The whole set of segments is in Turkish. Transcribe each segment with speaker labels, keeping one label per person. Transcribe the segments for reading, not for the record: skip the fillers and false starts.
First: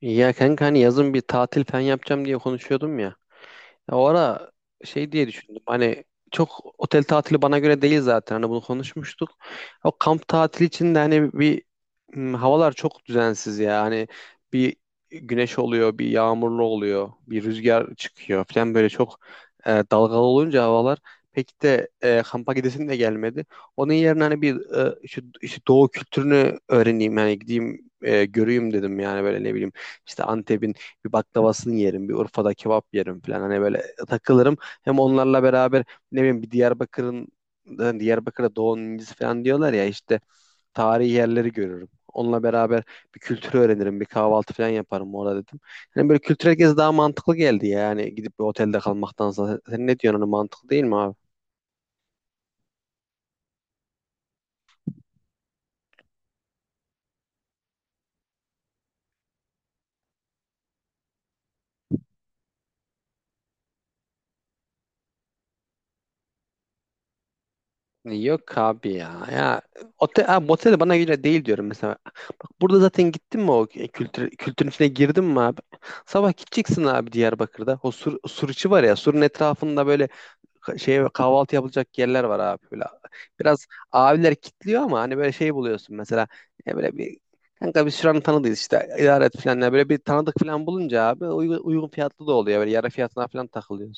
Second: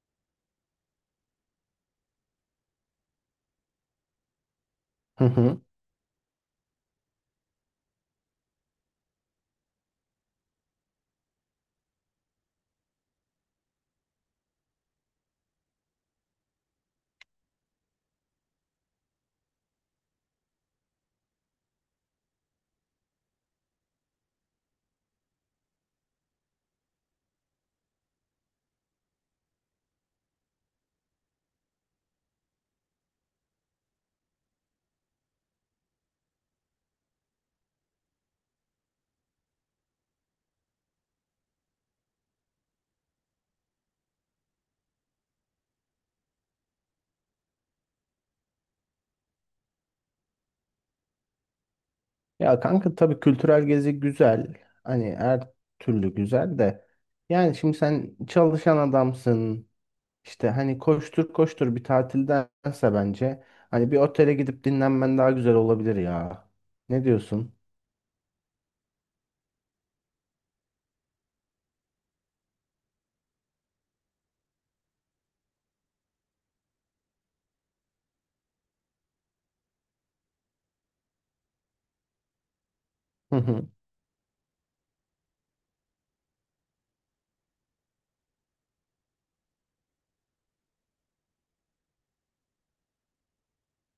Speaker 1: Ya kanka hani yazın bir tatil falan yapacağım diye konuşuyordum ya. Ya o ara şey
Speaker 2: Hı
Speaker 1: diye
Speaker 2: hı.
Speaker 1: düşündüm. Hani çok otel tatili bana göre değil zaten. Hani bunu konuşmuştuk. O kamp tatili için de hani havalar çok düzensiz ya. Hani bir güneş oluyor, bir yağmurlu oluyor, bir rüzgar çıkıyor falan böyle çok dalgalı olunca havalar pek de kampa gidesim de gelmedi. Onun yerine hani e, şu şu doğu kültürünü öğreneyim yani gideyim göreyim dedim yani böyle ne bileyim işte Antep'in bir baklavasını yerim, bir Urfa'da kebap yerim falan. Hani böyle takılırım. Hem onlarla beraber ne bileyim bir Diyarbakır'ın hani Diyarbakır'da Doğu'nun incisi falan diyorlar ya işte tarihi yerleri görürüm. Onunla beraber bir kültürü öğrenirim, bir kahvaltı falan yaparım orada dedim. Hani böyle kültürel gezi daha mantıklı geldi ya. Yani gidip bir otelde kalmaktansa. Sen ne diyorsun hani mantıklı değil mi abi?
Speaker 2: Ya kanka tabii kültürel gezi güzel. Hani her türlü güzel de. Yani şimdi sen çalışan adamsın. İşte hani koştur koştur bir tatildense bence hani bir otele gidip dinlenmen daha güzel olabilir ya. Ne diyorsun?
Speaker 1: Yok abi ya. Ya otel, abi, motel de bana göre değil diyorum mesela. Bak burada zaten gittin mi o kültürün içine girdin mi abi? Sabah gideceksin abi Diyarbakır'da. O sur içi var ya. Surun etrafında böyle kahvaltı yapılacak yerler var abi böyle.
Speaker 2: Hı
Speaker 1: Biraz
Speaker 2: hı.
Speaker 1: abiler kitliyor ama hani böyle şey buluyorsun mesela. Böyle bir kanka biz şuranın tanıdığız işte idare et falan. Yani böyle bir tanıdık falan bulunca abi uygun fiyatlı da oluyor. Böyle yarı fiyatına falan takılıyor.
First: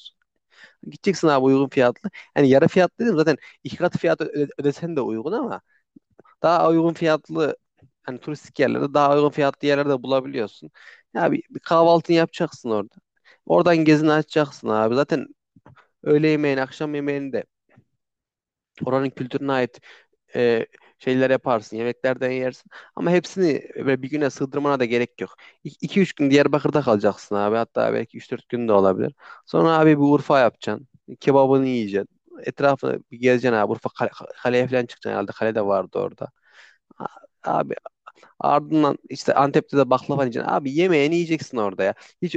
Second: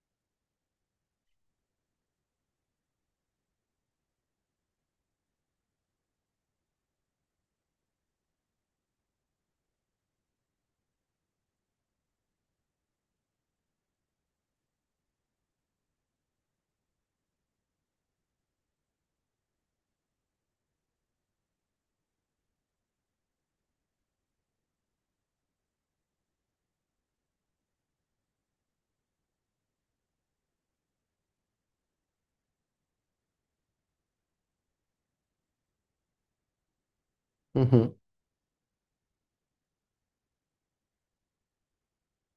Speaker 1: Gideceksin abi uygun fiyatlı. Yani yarı fiyatlı dedim zaten iki katı fiyat ödesen de uygun ama daha uygun fiyatlı hani turistik yerlerde daha uygun fiyatlı yerlerde bulabiliyorsun. Ya bir kahvaltını yapacaksın orada. Oradan gezini açacaksın abi. Zaten öğle yemeğini, akşam yemeğini de oranın kültürüne ait e, şeyler yaparsın, yemeklerden yersin. Ama hepsini böyle bir güne sığdırmana da gerek yok. 2 üç gün Diyarbakır'da kalacaksın abi. Hatta belki üç dört gün de olabilir. Sonra abi bir Urfa yapacaksın. Kebabını yiyeceksin. Etrafını bir gezeceksin abi. Urfa kaleye falan çıkacaksın herhalde. Kale de vardı orada. A-
Speaker 2: Hı
Speaker 1: Abi,
Speaker 2: hı.
Speaker 1: ardından işte Antep'te de baklava yiyeceksin. Abi yemeğini yiyeceksin orada ya. Hiç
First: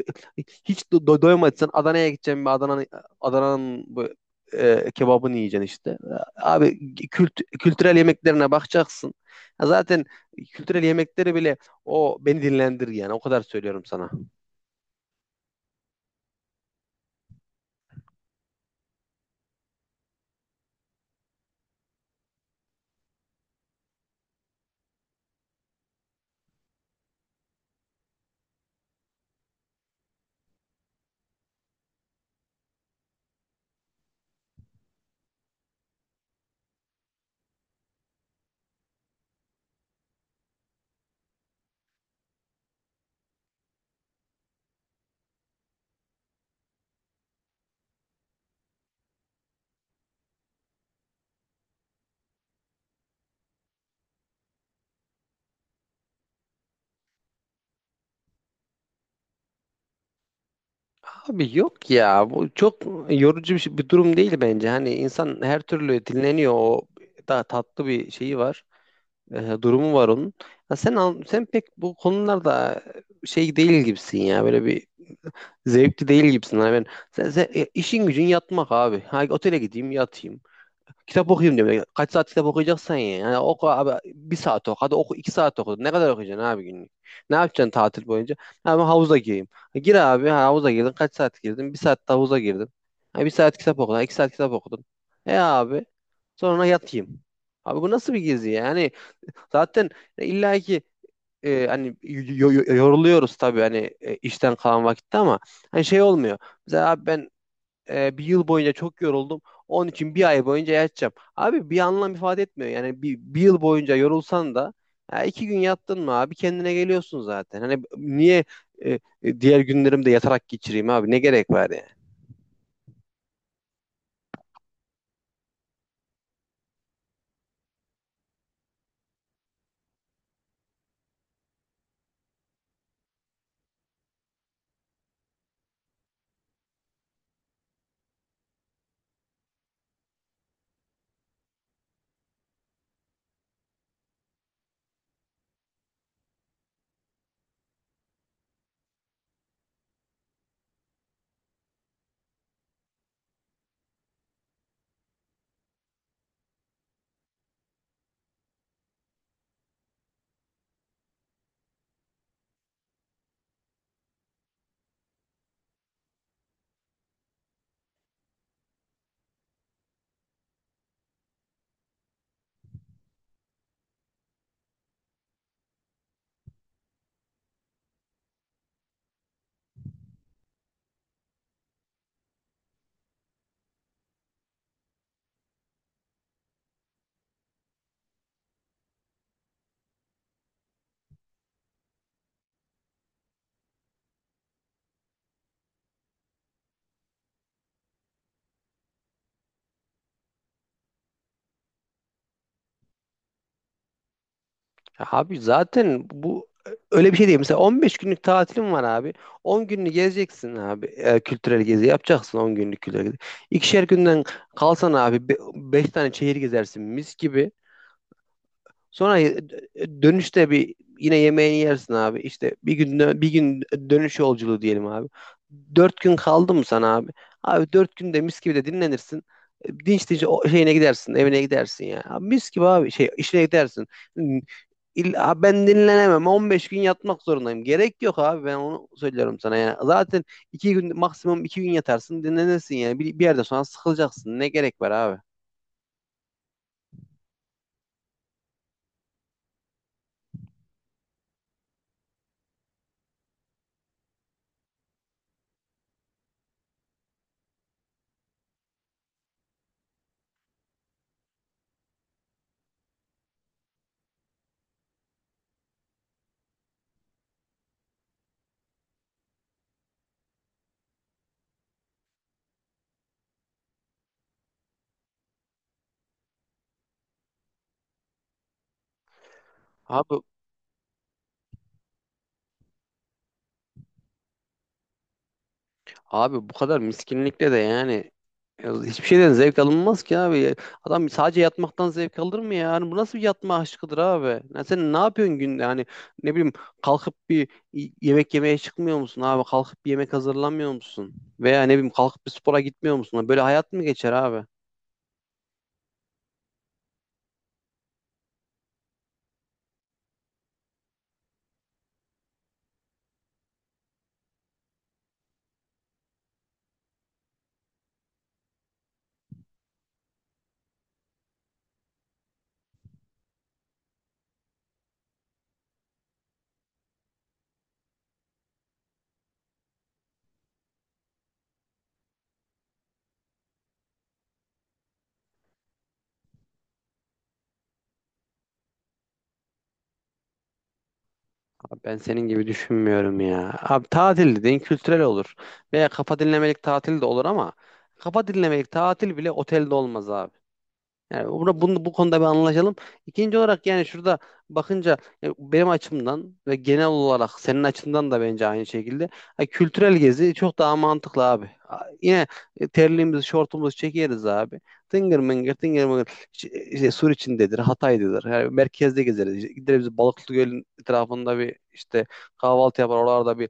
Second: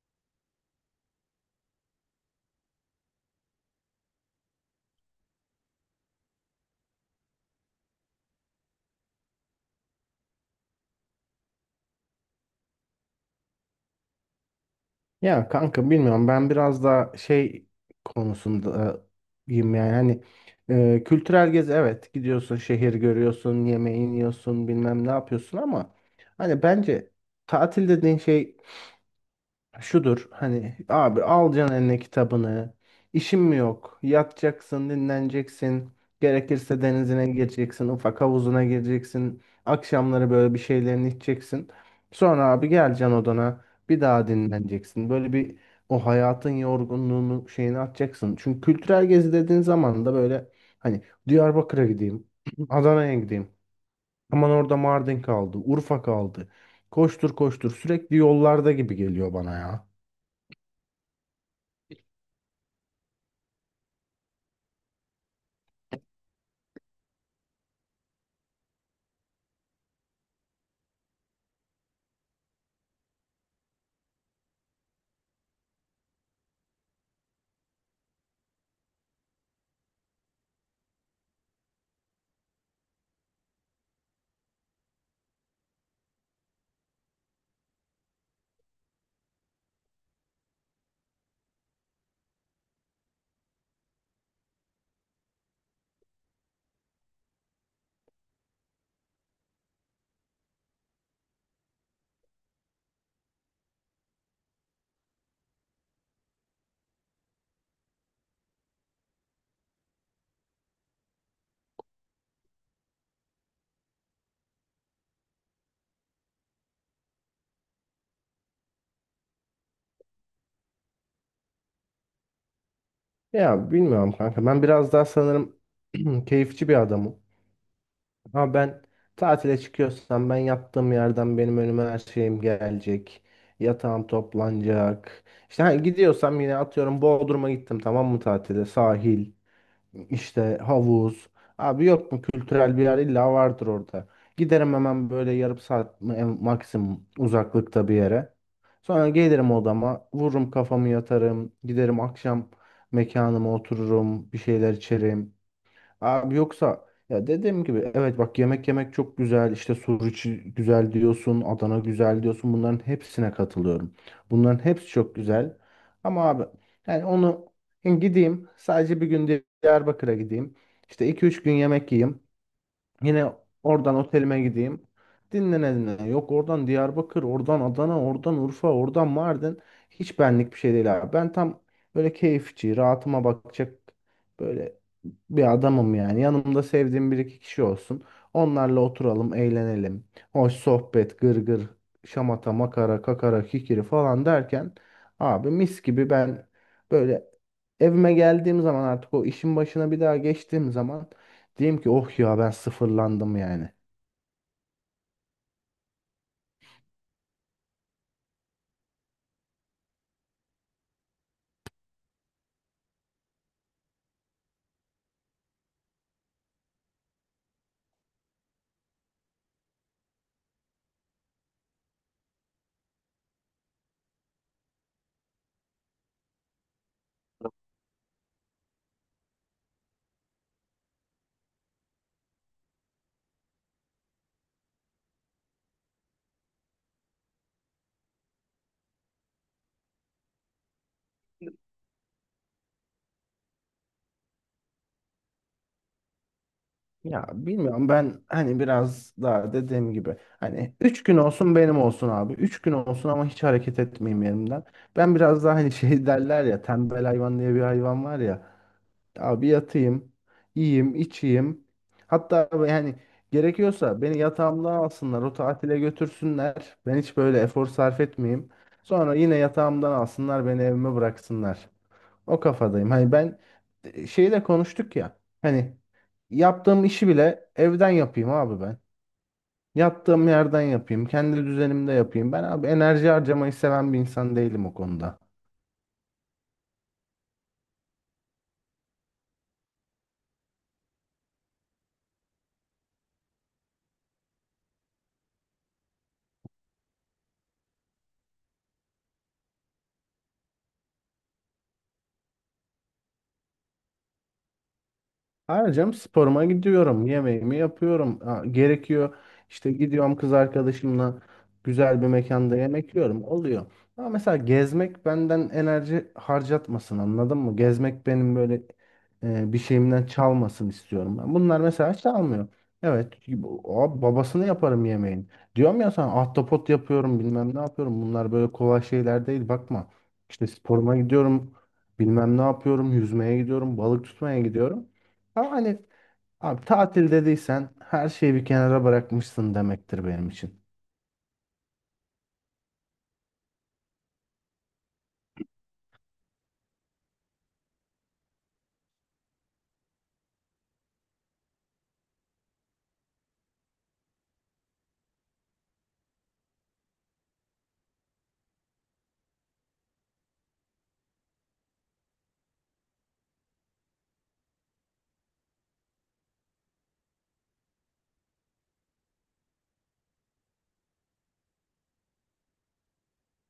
Speaker 1: hiç doymadıysan Adana'ya gideceksin bir Adana'nın bu kebabını yiyeceksin işte. Abi kültürel yemeklerine bakacaksın. Ya zaten kültürel yemekleri bile o beni dinlendir yani o kadar söylüyorum sana.
Speaker 2: Ya kanka bilmiyorum, ben biraz daha şey konusundayım, yani hani kültürel gezi, evet, gidiyorsun, şehir görüyorsun, yemeğini yiyorsun, bilmem ne yapıyorsun ama hani bence tatil dediğin şey şudur: hani abi alacaksın eline kitabını. İşin mi yok? Yatacaksın, dinleneceksin. Gerekirse denizine gireceksin, ufak havuzuna gireceksin. Akşamları böyle bir şeylerini içeceksin. Sonra abi geleceksin odana. Bir daha dinleneceksin. Böyle bir o hayatın yorgunluğunu şeyini atacaksın. Çünkü kültürel gezi dediğin zaman da böyle hani Diyarbakır'a gideyim, Adana'ya gideyim. Aman orada Mardin kaldı, Urfa kaldı. Koştur koştur sürekli yollarda gibi geliyor bana ya.
Speaker 1: Abi yok ya bu çok yorucu bir durum değil bence. Hani insan her türlü dinleniyor o daha tatlı bir şeyi var. Durumu var onun. Ya sen pek bu konularda şey değil gibisin ya. Böyle bir zevkli değil gibisin. Hani ben işin gücün yatmak abi. Ha, otele gideyim yatayım. Kitap okuyayım diyorum. Ya, kaç saat kitap okuyacaksan ya. Yani oku abi bir saat oku. Hadi oku iki saat oku. Ne kadar okuyacaksın abi günlük? Ne yapacaksın tatil boyunca? Ha, ben havuza gireyim. Ha, gir abi, ha, havuza girdin. Kaç saat girdin? Bir saat de havuza girdin. Ha, bir saat kitap okudun. Ha, iki saat kitap okudun. Abi sonra yatayım. Abi bu nasıl bir gezi yani? Zaten illa ki hani yoruluyoruz tabii hani işten kalan vakitte ama hani şey olmuyor. Mesela abi ben bir yıl boyunca çok yoruldum. Onun için bir ay boyunca yatacağım. Abi bir anlam ifade etmiyor. Yani bir yıl boyunca yorulsan da ya iki gün yattın mı abi kendine geliyorsun zaten. Hani niye diğer günlerimde yatarak geçireyim abi? Ne gerek var yani?
Speaker 2: Ya bilmiyorum kanka. Ben biraz daha sanırım keyifçi bir adamım. Ama ben tatile çıkıyorsam ben yattığım yerden benim önüme her şeyim gelecek. Yatağım toplanacak. İşte hani gidiyorsam, yine atıyorum, Bodrum'a gittim, tamam mı, tatile, sahil. İşte havuz. Abi yok mu kültürel bir yer? İlla vardır orada. Giderim hemen, böyle yarım saat mi- en maksimum uzaklıkta bir yere. Sonra gelirim odama, vururum kafamı, yatarım, giderim akşam mekanıma, otururum, bir şeyler içerim. Abi yoksa ya, dediğim gibi, evet, bak, yemek yemek çok güzel, işte Suriçi güzel diyorsun, Adana güzel diyorsun, bunların hepsine katılıyorum. Bunların hepsi çok güzel ama abi, yani onu, gideyim sadece bir gün Diyarbakır'a gideyim, işte iki üç gün yemek yiyeyim, yine oradan otelime gideyim. Dinlene dinlene. Yok oradan Diyarbakır, oradan Adana, oradan Urfa, oradan Mardin. Hiç benlik bir şey değil abi. Ben tam böyle keyifçi, rahatıma bakacak böyle bir adamım yani. Yanımda sevdiğim bir iki kişi olsun. Onlarla oturalım, eğlenelim. Hoş sohbet, gırgır, şamata, makara, kakara, kikiri falan derken abi mis gibi ben böyle evime geldiğim zaman, artık o işin başına bir daha geçtiğim zaman diyeyim ki oh ya, ben sıfırlandım yani.
Speaker 1: Ya abi zaten bu öyle bir şey değil. Mesela 15 günlük tatilim var abi. 10 gününü gezeceksin abi. Kültürel gezi yapacaksın 10 günlük kültürel gezi. İkişer günden kalsan abi 5 tane şehir gezersin mis gibi. Sonra dönüşte bir yine yemeğini yersin abi. İşte bir gün dönüş yolculuğu diyelim abi. 4 gün kaldı mı sana abi? Abi 4 günde mis gibi de dinlenirsin. Dinç dinç o şeyine gidersin, evine gidersin ya. Abi mis gibi abi şey işine gidersin. Ben dinlenemem. 15 gün yatmak zorundayım. Gerek yok abi. Ben onu söylüyorum sana yani. Zaten iki gün maksimum iki gün yatarsın dinlenirsin yani. Bir yerden sonra sıkılacaksın. Ne gerek var abi?
Speaker 2: Ya bilmiyorum, ben hani biraz daha dediğim gibi hani 3 gün olsun benim olsun abi. Üç gün olsun ama hiç hareket etmeyeyim yerimden. Ben biraz daha hani şey derler ya, tembel hayvan diye bir hayvan var ya. Abi yatayım, yiyeyim, içeyim. Hatta yani gerekiyorsa beni yatağımda alsınlar, o tatile götürsünler. Ben hiç böyle efor sarf etmeyeyim. Sonra yine yatağımdan alsınlar, beni evime bıraksınlar. O kafadayım. Hani ben şeyi de konuştuk ya. Hani yaptığım işi bile evden yapayım abi ben.
Speaker 1: Abi
Speaker 2: Yattığım yerden yapayım. Kendi düzenimde yapayım. Ben abi enerji harcamayı seven bir insan değilim o konuda.
Speaker 1: abi bu kadar miskinlikle de yani ya hiçbir şeyden zevk alınmaz ki abi. Adam sadece yatmaktan zevk alır mı ya? Yani bu nasıl bir yatma aşkıdır abi? Ya sen ne yapıyorsun günde? Hani ne bileyim kalkıp yemek yemeye çıkmıyor musun abi? Kalkıp bir yemek hazırlamıyor musun? Veya ne bileyim kalkıp bir spora gitmiyor musun? Böyle hayat mı geçer abi?
Speaker 2: Harcam sporuma gidiyorum. Yemeğimi yapıyorum. Ha, gerekiyor. İşte gidiyorum kız arkadaşımla güzel bir mekanda yemek yiyorum. Oluyor. Ama mesela gezmek benden enerji harcatmasın, anladın mı? Gezmek benim böyle bir şeyimden çalmasın istiyorum. Ben. Bunlar mesela çalmıyor. Evet, bu- o babasını yaparım yemeğin. Diyorum ya sana, ahtapot yapıyorum, bilmem ne yapıyorum. Bunlar böyle kolay şeyler değil, bakma. İşte sporuma gidiyorum. Bilmem ne yapıyorum. Yüzmeye gidiyorum. Balık tutmaya gidiyorum. Ama hani abi tatil dediysen her şeyi bir kenara bırakmışsın demektir benim için.
Speaker 1: Abi ben senin gibi düşünmüyorum ya. Abi tatil dediğin kültürel olur. Veya kafa dinlemelik tatil de olur ama kafa dinlemelik tatil bile otelde olmaz abi. Yani burada bunu bu konuda bir anlaşalım. İkinci olarak yani şurada bakınca benim açımdan ve genel olarak senin açından da bence aynı şekilde kültürel gezi çok daha mantıklı abi. Yine terliğimizi, şortumuzu çekeriz abi. Tıngır mıngır, tıngır mıngır. İşte, Suriçindedir, Hatay'dadır. Yani merkezde gezeriz. İşte gideriz Balıklı Göl'ün etrafında bir işte kahvaltı yapar. Oralarda bir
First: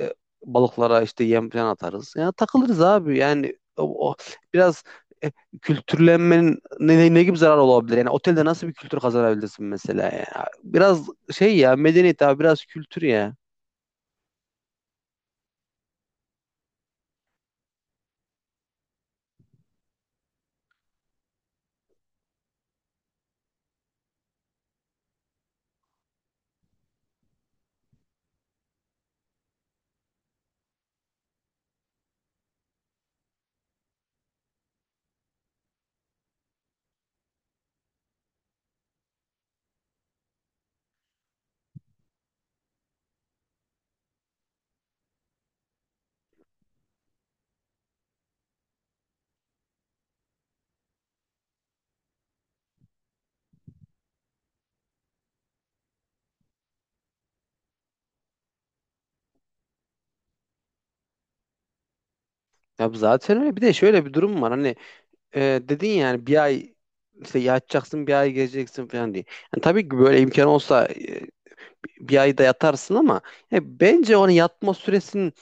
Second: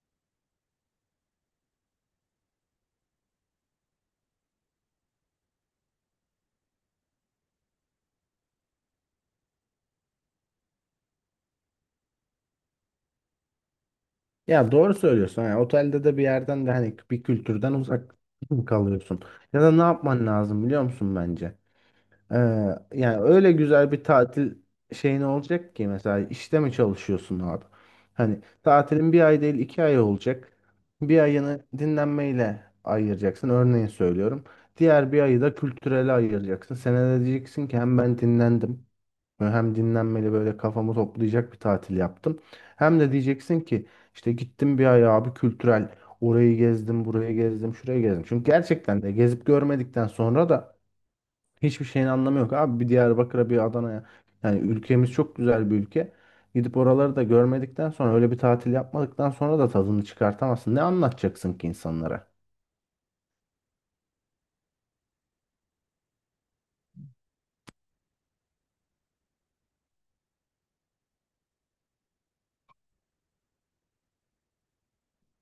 Speaker 1: e, balıklara işte yem falan atarız. Yani takılırız abi. Yani o biraz e, kültürlenmenin ne gibi zarar olabilir? Yani otelde nasıl bir kültür kazanabilirsin mesela ya? Biraz şey ya medeniyet abi biraz kültür ya.
Speaker 2: Ya doğru söylüyorsun. Yani otelde de bir yerden de hani bir kültürden uzak kalıyorsun. Ya da ne yapman lazım biliyor musun bence? Ee, yani öyle güzel bir tatil şeyin olacak ki, mesela işte mi çalışıyorsun abi? Hani tatilin bir ay değil, iki ay olacak. Bir ayını dinlenmeyle ayıracaksın. Örneğin söylüyorum. Diğer bir ayı da kültürele ayıracaksın. Sen de diyeceksin ki hem ben dinlendim. Böyle hem dinlenmeli böyle kafamı toplayacak bir tatil yaptım. Hem de diyeceksin ki işte gittim bir ay abi kültürel. Orayı gezdim, burayı gezdim, şurayı gezdim. Çünkü gerçekten de gezip görmedikten sonra da hiçbir şeyin anlamı yok. Abi bir Diyarbakır'a, bir Adana'ya. Yani ülkemiz çok güzel bir ülke. Gidip oraları da görmedikten sonra, öyle bir tatil yapmadıktan sonra da tadını çıkartamazsın. Ne anlatacaksın ki insanlara?
Speaker 1: Ya zaten öyle. Bir de şöyle bir durum var. Hani dedin yani bir ay işte yatacaksın bir ay gezeceksin falan diye. Yani tabii ki böyle imkan olsa bir ayda yatarsın ama bence onun yatma süresinin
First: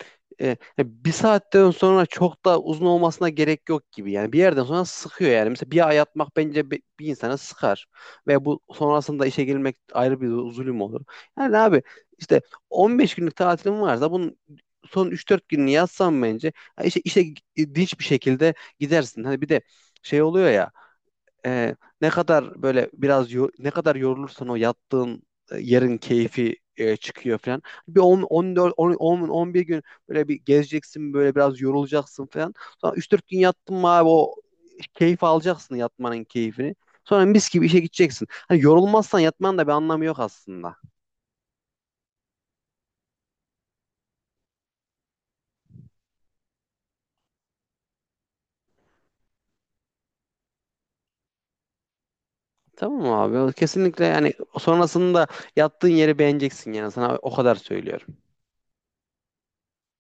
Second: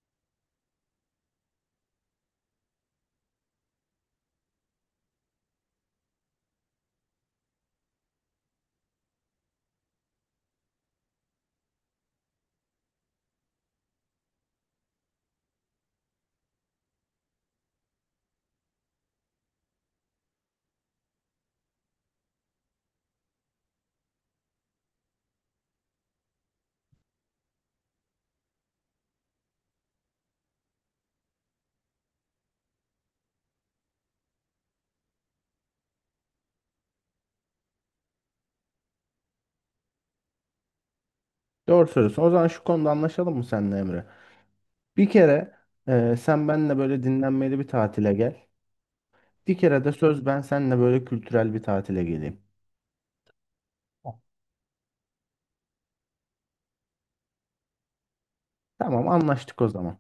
Speaker 1: e, bir saatten sonra çok da uzun olmasına gerek yok gibi. Yani bir yerden sonra sıkıyor yani. Mesela bir ay yatmak bence bir, insana sıkar. Ve bu sonrasında işe gelmek ayrı bir zulüm olur. Yani abi işte 15 günlük tatilim varsa bunun son üç dört gününü yatsam bence ya işe dinç bir şekilde gidersin. Hani bir de şey oluyor ya e, ne kadar böyle biraz ne kadar yorulursan o yattığın yerin keyfi çıkıyor falan. Bir 10 14 10 10 11 gün böyle bir gezeceksin böyle biraz yorulacaksın falan. Sonra 3-4 gün yattın mı abi o keyif alacaksın yatmanın keyfini. Sonra mis gibi işe gideceksin. Hani yorulmazsan yatmanın da bir anlamı yok aslında.
Speaker 2: Doğru söylüyorsun. O zaman şu konuda anlaşalım mı seninle Emre? Bir kere sen benimle böyle dinlenmeli bir tatile gel. Bir kere de söz, ben seninle böyle kültürel bir tatile geleyim.
Speaker 1: Tamam mı abi? Kesinlikle yani sonrasında yattığın yeri beğeneceksin yani sana o kadar söylüyorum.
Speaker 2: Tamam, anlaştık o zaman.